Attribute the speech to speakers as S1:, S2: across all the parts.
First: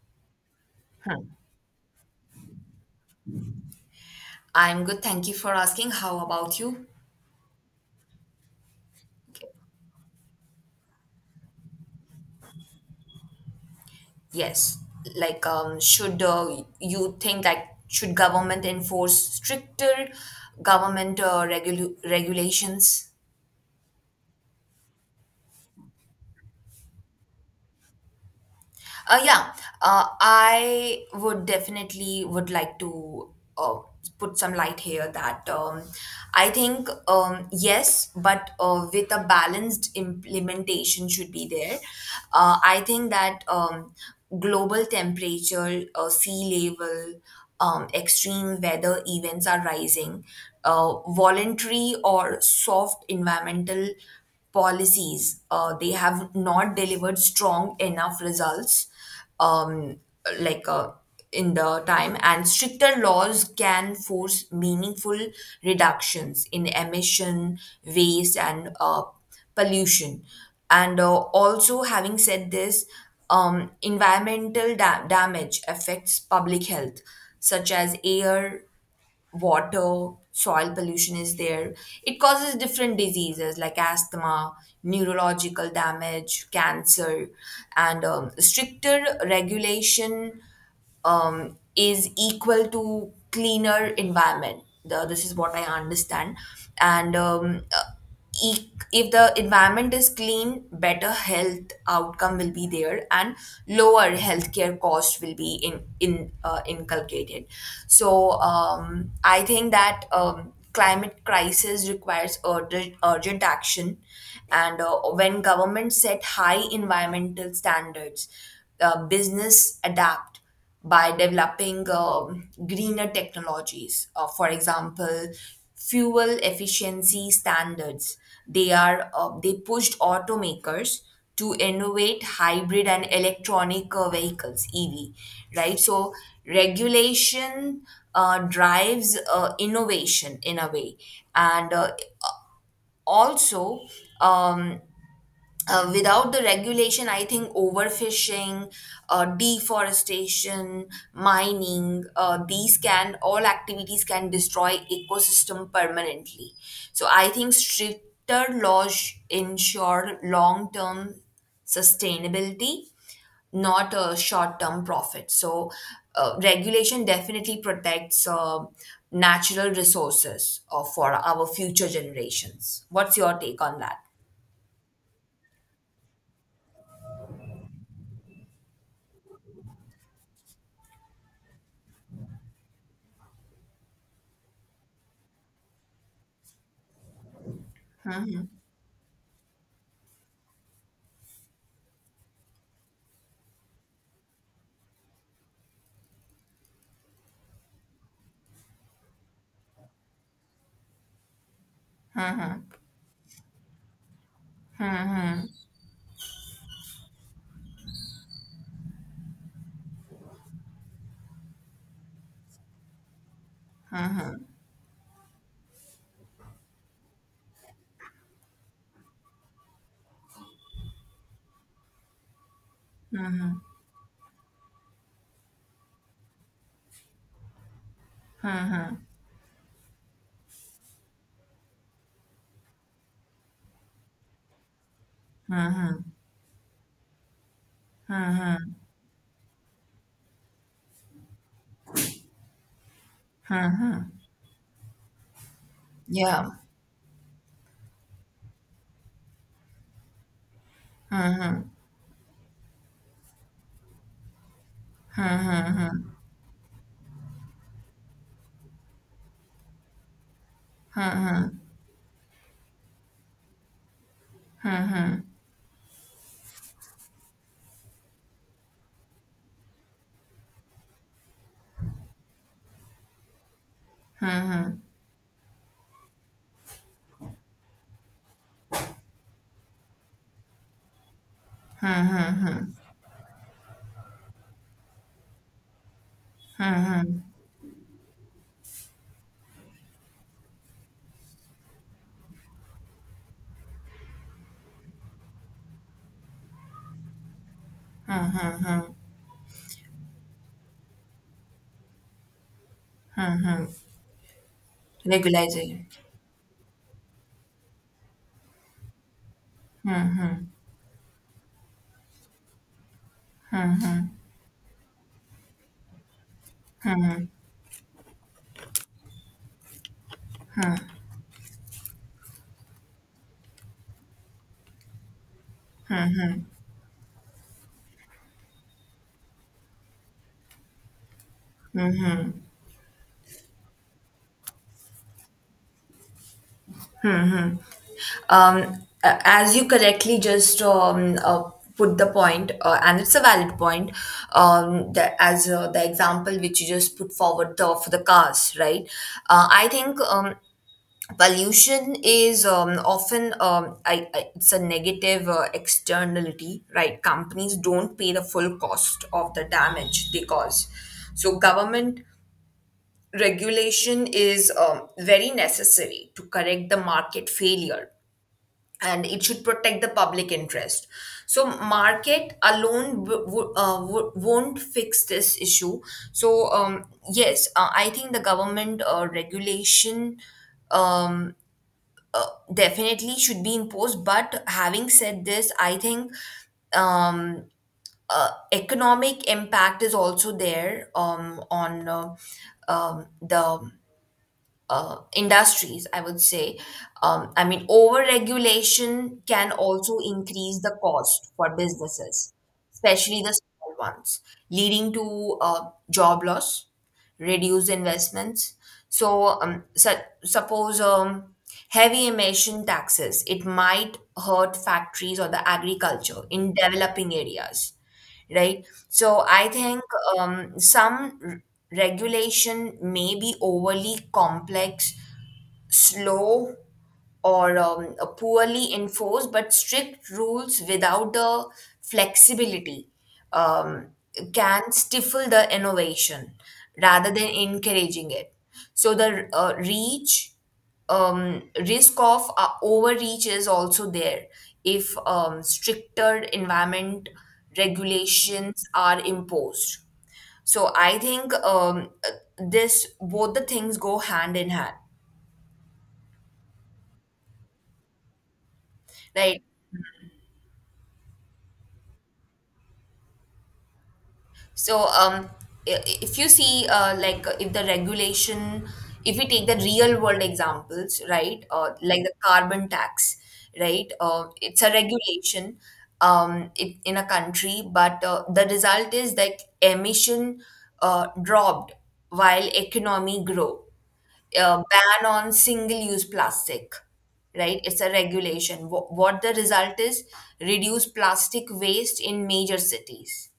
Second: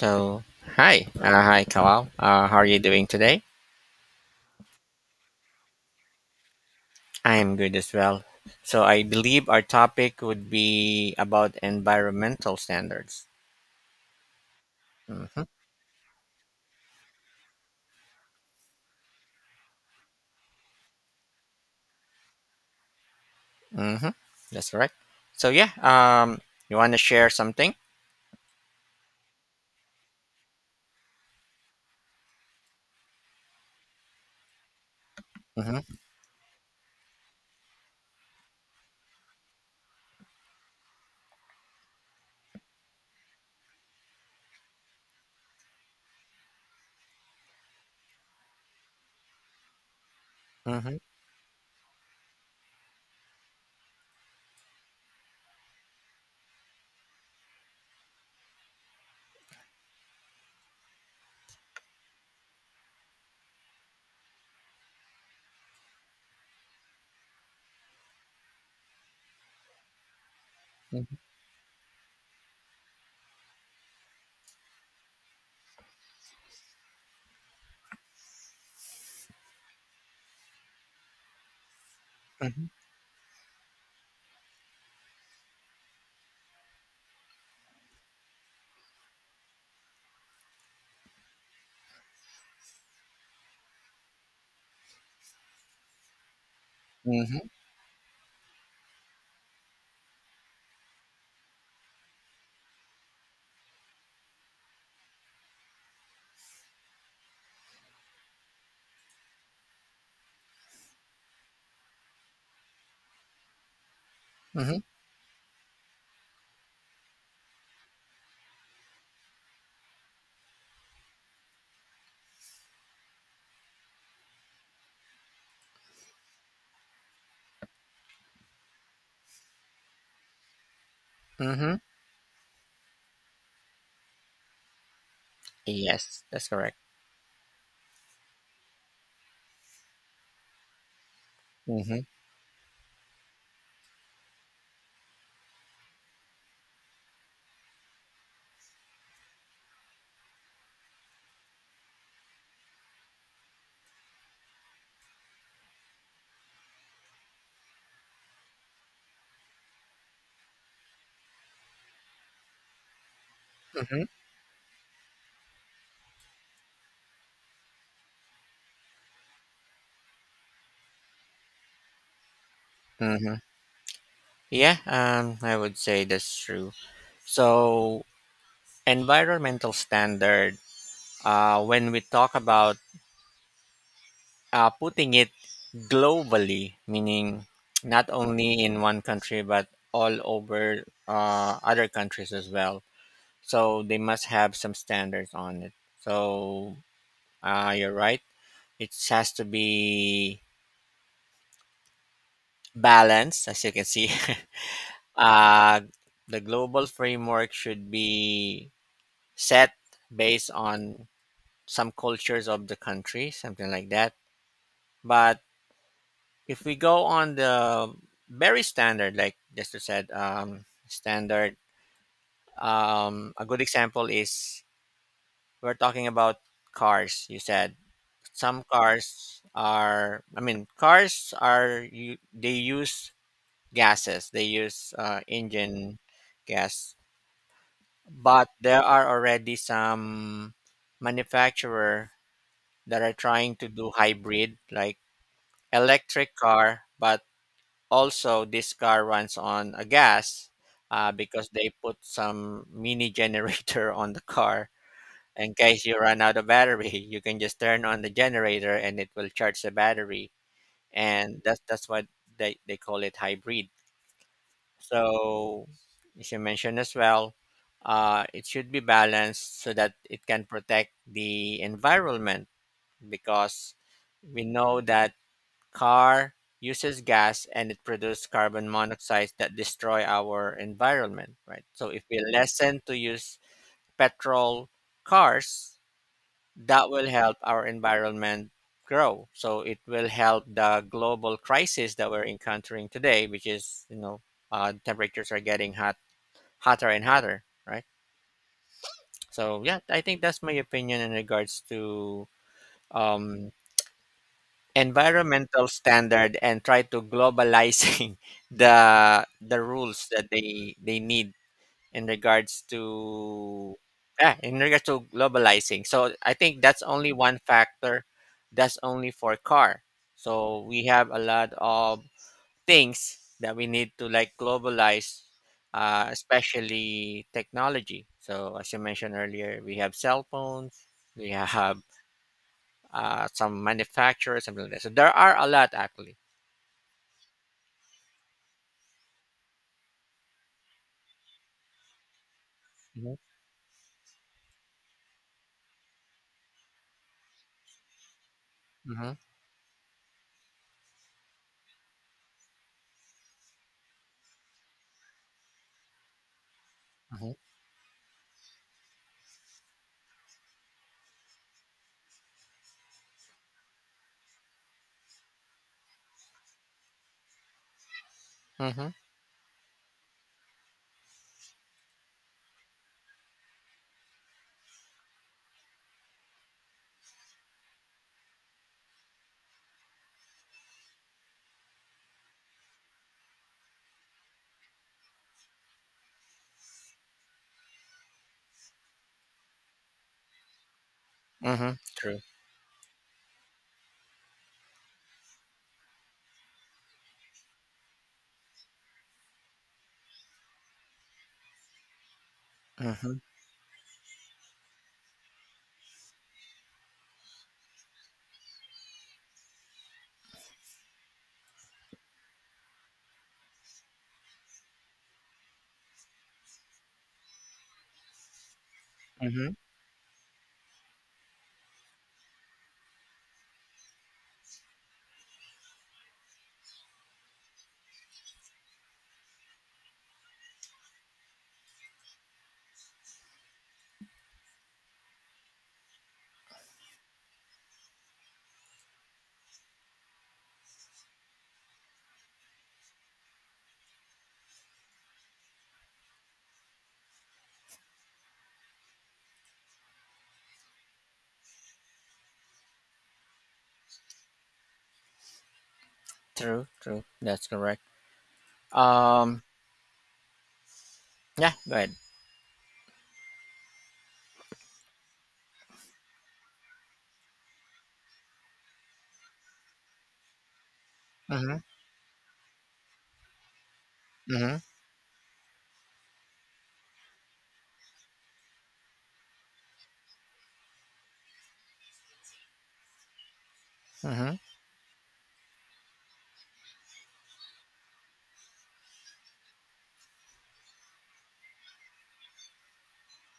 S1: So, hi,
S2: Hmm.
S1: hi, Kalal. How are you doing today?
S2: I'm good. Thank you for asking. How about you?
S1: I am good as well. So, I believe our topic would be about environmental standards.
S2: Yes.
S1: Mm-hmm.
S2: Should you think that should government enforce stricter government regulations?
S1: Mm-hmm. That's right. So, you want to share something?
S2: Yeah, I would definitely would like to uh, put some light here that
S1: Mm-hmm.
S2: I think yes, but with a balanced implementation should be there. I think that global temperature, sea level, extreme weather events are rising.
S1: Mm-hmm.
S2: Voluntary or soft environmental policies they have not delivered strong enough results um, like uh, in the time, and stricter laws can force meaningful reductions in emission, waste, and pollution, and also, having said this, environmental damage affects public health, such as air, water, soil pollution is there. It causes
S1: Mm-hmm.
S2: different diseases like asthma, neurological damage, cancer, and stricter regulation is equal to cleaner environment. This is what I understand, and
S1: Mm-hmm.
S2: if the environment is clean, better health outcome will be there, and lower healthcare cost will be in inculcated. So I think that climate crisis requires urgent action,
S1: Mm-hmm.
S2: and when governments set high environmental standards, business adapt by developing greener technologies. For example, fuel efficiency standards. They pushed automakers to
S1: Mm-hmm.
S2: innovate hybrid and electronic vehicles (EV). Right, so
S1: Yes, that's correct.
S2: regulation drives innovation in a way, and
S1: Mm-hmm.
S2: also. Um, without the regulation, I think overfishing, deforestation, mining, these can all activities can destroy ecosystem permanently. So I think stricter laws ensure long term sustainability, not
S1: Mm-hmm.
S2: a short term profit. So regulation definitely protects natural resources for our future generations. What's
S1: Mm-hmm.
S2: your take on that?
S1: Yeah, I would say that's true. So, environmental standard, when we talk about putting it globally, meaning not only in one country but all over other countries as well. So they must have some standards on it. So you're right. It has to be balanced, as you can see. uh, the global framework should be set based on some cultures of the country, something like that. But if we go on the very standard, like Jester said, standard, a good example is we're talking about cars. You said some cars are, I mean, cars are, you, they use gases, they use engine gas, but there are already some manufacturer that are trying to do hybrid, like electric
S2: Yeah.
S1: car, but also, this car runs on a gas because they put some mini generator on the car. In case you run out of battery, you can just turn on the generator and it will charge the battery. And that's why they call it hybrid. So, as you mentioned as well, it should be balanced so that it can protect the environment because we know that car uses gas and it produces carbon monoxide that destroy our environment, right? So if we lessen to use petrol cars, that will help our environment grow. So it will help the global crisis that we're encountering today, which is, temperatures are getting hot, hotter and hotter, right? So yeah, I think that's my opinion in regards to um, environmental
S2: Regularization.
S1: standard and try to globalizing the rules that they need in regards to yeah, in regards to globalizing. So I think that's only one factor. That's only for car. So we have a lot of things that we need to like globalize, especially technology. So as you mentioned earlier, we have cell phones, we have some manufacturers, something like that. So there are a lot actually.
S2: As you correctly just put the point, and it's
S1: Mhm,
S2: a valid point, that as the example which you just put forward for the cars, right?
S1: mhm,
S2: I think pollution is often it's a negative externality, right?
S1: mhm,
S2: Companies don't pay the full cost of the damage they cause. So government regulation is very necessary to correct the market failure,
S1: mhm,
S2: and it should protect the public interest. So market alone won't fix this issue. So yes, I think the government regulation um, definitely should be imposed. But having said this, I think um, economic impact is also there
S1: mhm.
S2: on
S1: True.
S2: the industries, I would say. I mean, over-regulation can also increase the cost for businesses,
S1: Mhm,
S2: especially the small ones, leading to job loss, reduced investments. So, suppose heavy emission taxes, it might hurt factories or the agriculture in developing areas, right? So I
S1: mhm.
S2: think um, some r- regulation may be overly complex, slow, or a poorly enforced, but strict rules without the flexibility um, can stifle the innovation rather than encouraging it. So the reach risk of overreach is also there if stricter environment regulations are imposed. So I think this, both the things go hand in hand,
S1: True. True. That's correct. Um.
S2: right?
S1: Yeah. Go ahead.
S2: So, if you see, if the regulation, if we take the real world examples, right,
S1: Mhm,
S2: like the carbon tax, right,
S1: mhm,
S2: it's a regulation it, in a country, but the result is that emission dropped while economy grow.
S1: mhm,
S2: Ban on single-use plastic, right? It's a regulation. What the result is, reduce plastic waste in major cities,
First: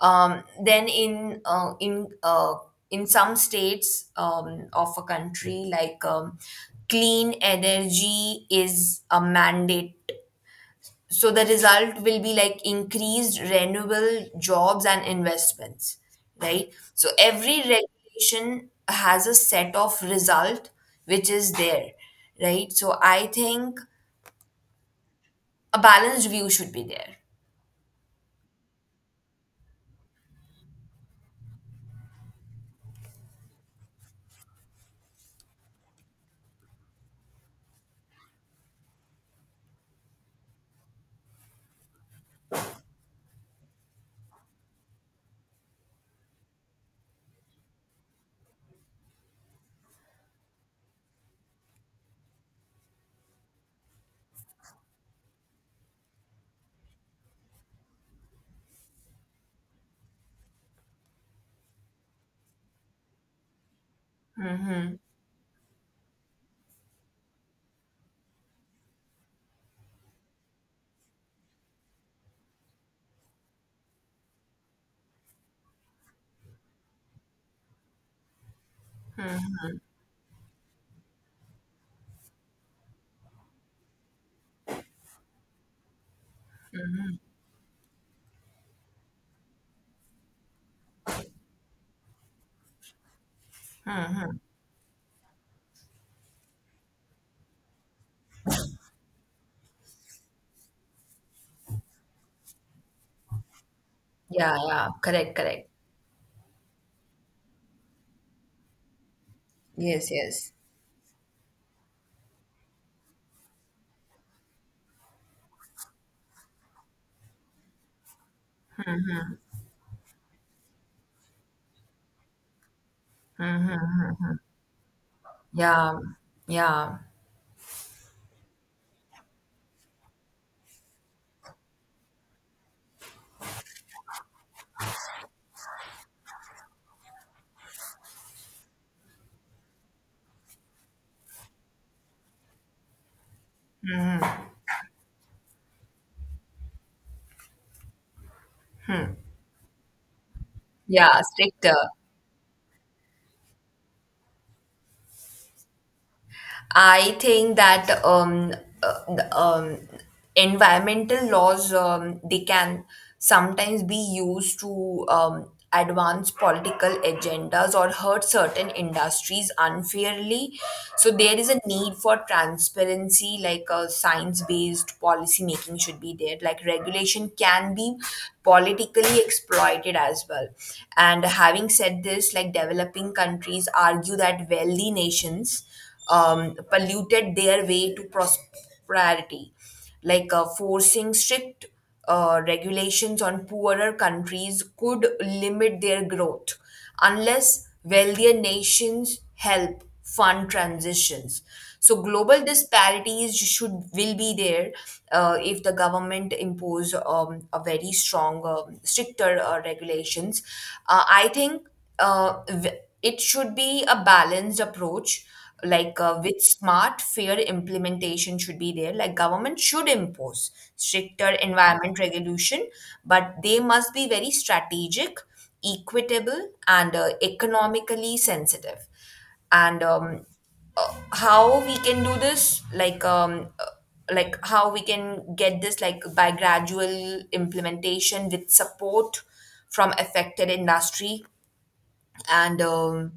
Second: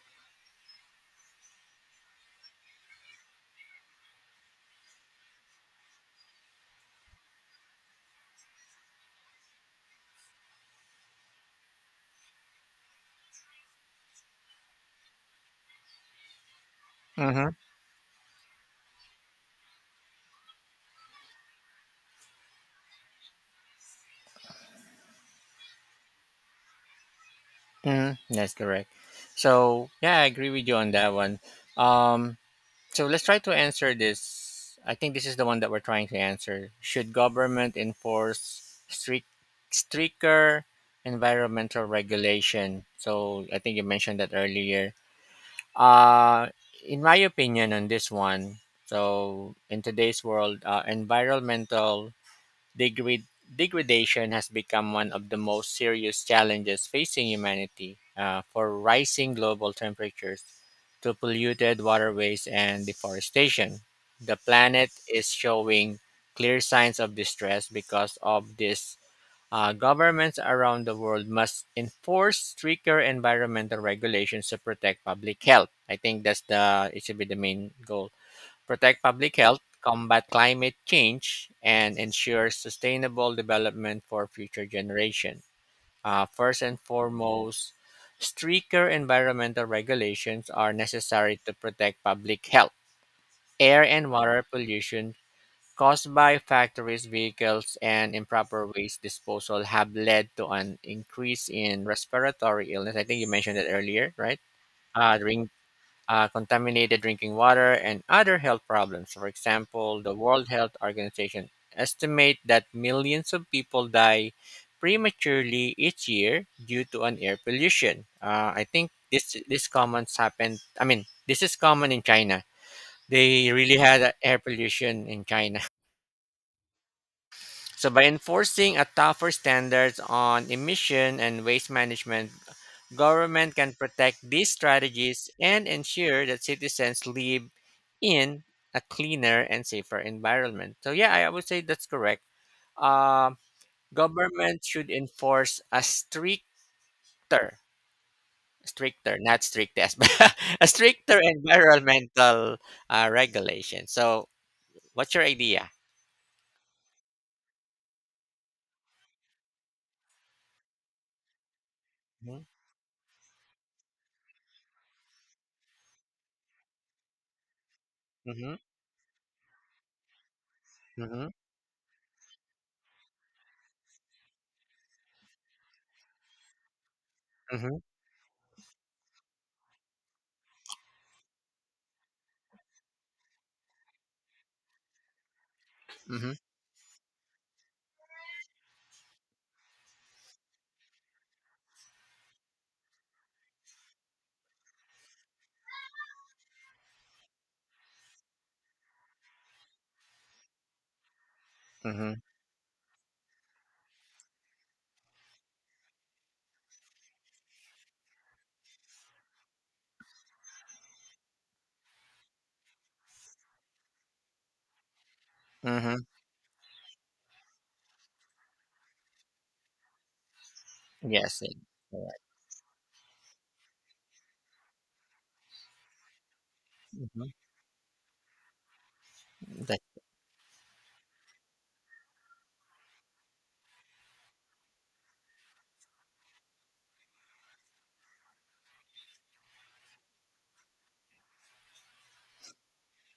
S2: then in some states of a country, clean energy is a mandate. So the result will be like increased renewable jobs and investments, right? So
S1: mhm,
S2: every regulation has a set of result which is there, right? So I think a balanced view should be there.
S1: mhm. That's correct. So yeah, I agree with you on that one. Um. So let's try to answer this. I think this is the one that we're trying to answer. Should government enforce stricter environmental regulation? So I think you mentioned that earlier. Uh, in my opinion, on this one, so in today's world, environmental Degrad- degradation has become one of the most serious challenges facing humanity, for rising global temperatures to polluted waterways and deforestation. The planet is showing clear signs of distress because of this. Governments around the world must enforce stricter environmental regulations to protect public health. I think that's the it should be the main goal protect public health, combat climate change, and ensure sustainable development for future generations. First and foremost, stricter environmental regulations are necessary to protect public health. Air and water pollution caused by factories, vehicles, and improper waste disposal have led to an increase in respiratory illness. I think you mentioned that earlier, right?
S2: Yeah, yeah, correct,
S1: During
S2: correct.
S1: contaminated drinking water, and other health problems. For example,
S2: Yes,
S1: the World
S2: yes.
S1: Health Organization estimate that millions of people die prematurely each year due to an air pollution. I think this comments happened. I mean, this is common in China. They really had a air pollution in China.
S2: Yeah, yeah.
S1: So by enforcing a tougher standards on emission and waste management, government can protect these strategies and ensure that citizens live in a cleaner and safer environment. So yeah, I would say that's correct. Um, Government should enforce a stricter, not strictest, but a stricter
S2: Yeah, stricter.
S1: environmental regulation. So what's your idea?
S2: I think that uh, the, um, environmental laws
S1: Mm-hmm,
S2: they can sometimes be used to advance political agendas or hurt
S1: mm-hmm,
S2: certain industries unfairly. So
S1: mm-hmm,
S2: there is a need for transparency, like a science-based policy making should be there. Like regulation can
S1: mm-hmm,
S2: be politically exploited as well. And having said this, like developing countries argue that wealthy nations
S1: mm-hmm,
S2: polluted their way to prosperity, like forcing strict regulations on poorer countries could limit their growth unless wealthier nations help fund transitions. So
S1: mm-hmm.
S2: global disparities should will be there if the government impose a very strong, stricter regulations. I think uh, v- it should be a balanced approach,
S1: Mm-hmm.
S2: like with smart fair implementation should be there. Like government should impose stricter
S1: Yes, it-
S2: environment
S1: Correct.
S2: regulation, but they must be very strategic, equitable, and
S1: Mm-hmm.
S2: economically sensitive,
S1: That,
S2: and how we can do this, like how we can get this, like by gradual implementation with support from affected industry, and um,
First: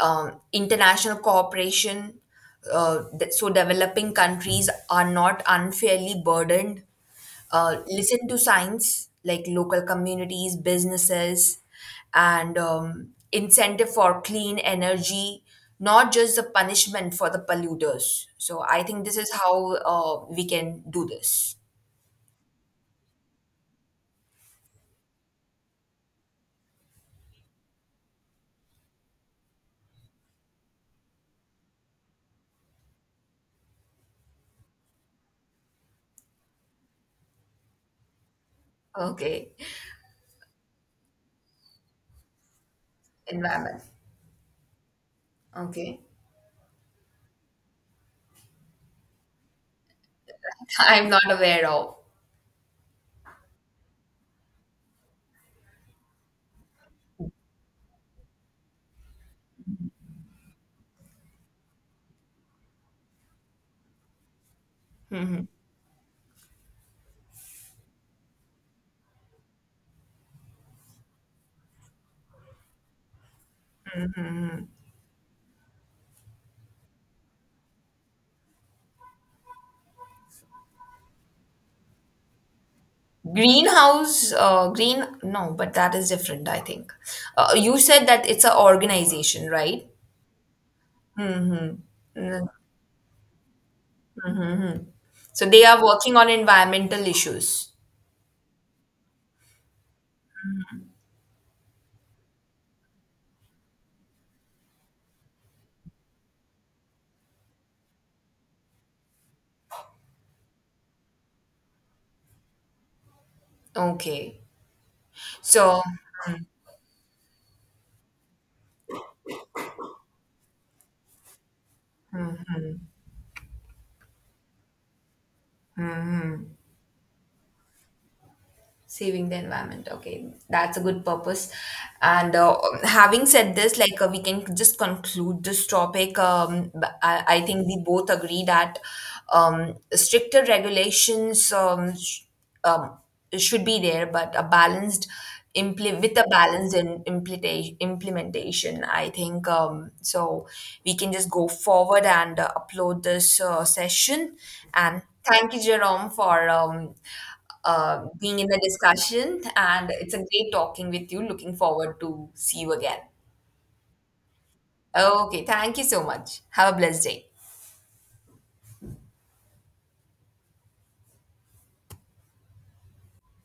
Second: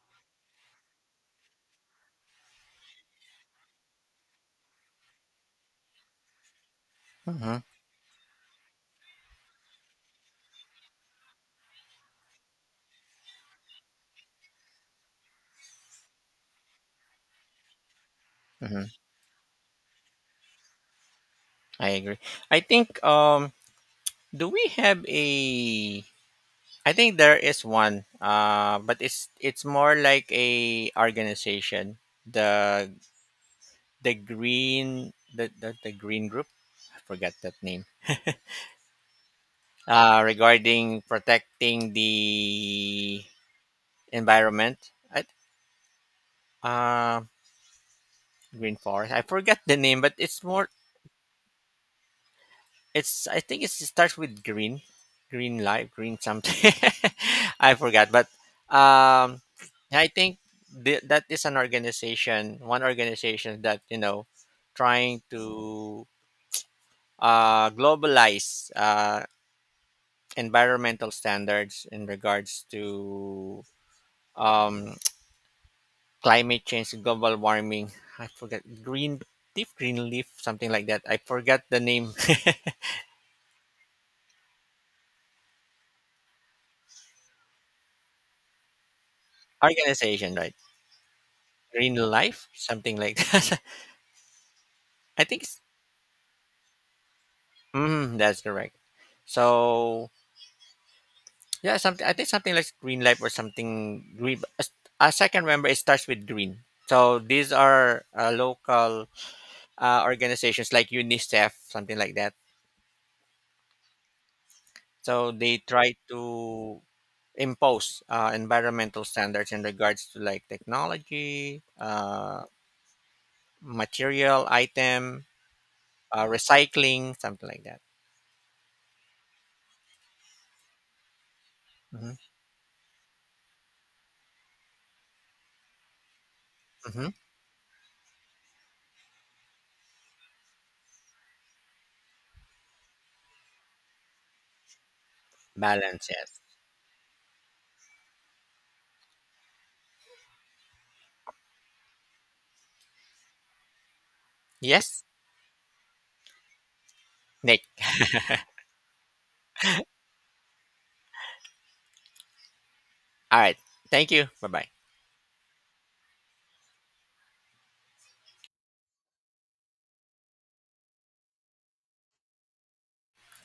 S2: um, international cooperation. So developing countries are not unfairly burdened.
S1: mm-hmm,
S2: Listen to science, like local communities, businesses, and incentive for clean energy, not just the punishment for the polluters. So I
S1: hmm.
S2: think this is how we can do this.
S1: I agree. I think Do we have a I think there is one, but it's more like a organization. The the green group. I forgot that name.
S2: Okay,
S1: Regarding protecting the
S2: environment.
S1: environment. I,
S2: Okay,
S1: uh, green forest. I forgot the name, but it's more
S2: I'm not aware of.
S1: it's I think it's, it starts with green, green light, green something. I forgot, but um, I think that is an organization, one organization that you know, trying to globalize environmental standards in regards to um, climate change, global warming. I forget green leaf, something like that. I forgot the name
S2: Greenhouse, no, but that is different, I think. You said that it's an organization, right?
S1: organization, right? Green Life,
S2: Mm.
S1: something like that. I think
S2: So
S1: s-
S2: they are working on environmental issues.
S1: mm, that's correct. So yeah, something I think something like green life or something green. As I can remember, it starts with green. So these are local organizations like UNICEF, something like that.
S2: Okay.
S1: So they
S2: So
S1: try to impose environmental standards in regards to like technology, material, item, recycling, something like that.
S2: saving the environment, okay, that's a good purpose.
S1: Hmm.
S2: And having said this, like we can just conclude this topic, um, b-
S1: Hmm.
S2: I, I think we both agree that stricter regulations um, should be there, but a balanced
S1: Balance,
S2: with a
S1: yes.
S2: balanced implementation, I think. So we can just go forward and upload this session. And
S1: Yes,
S2: thank you, Jerome, for
S1: Nick.
S2: being in the discussion, and it's a great talking with you. Looking forward to see you again.
S1: All right. Thank you. Bye bye.
S2: Okay, thank you so much. Have a blessed day.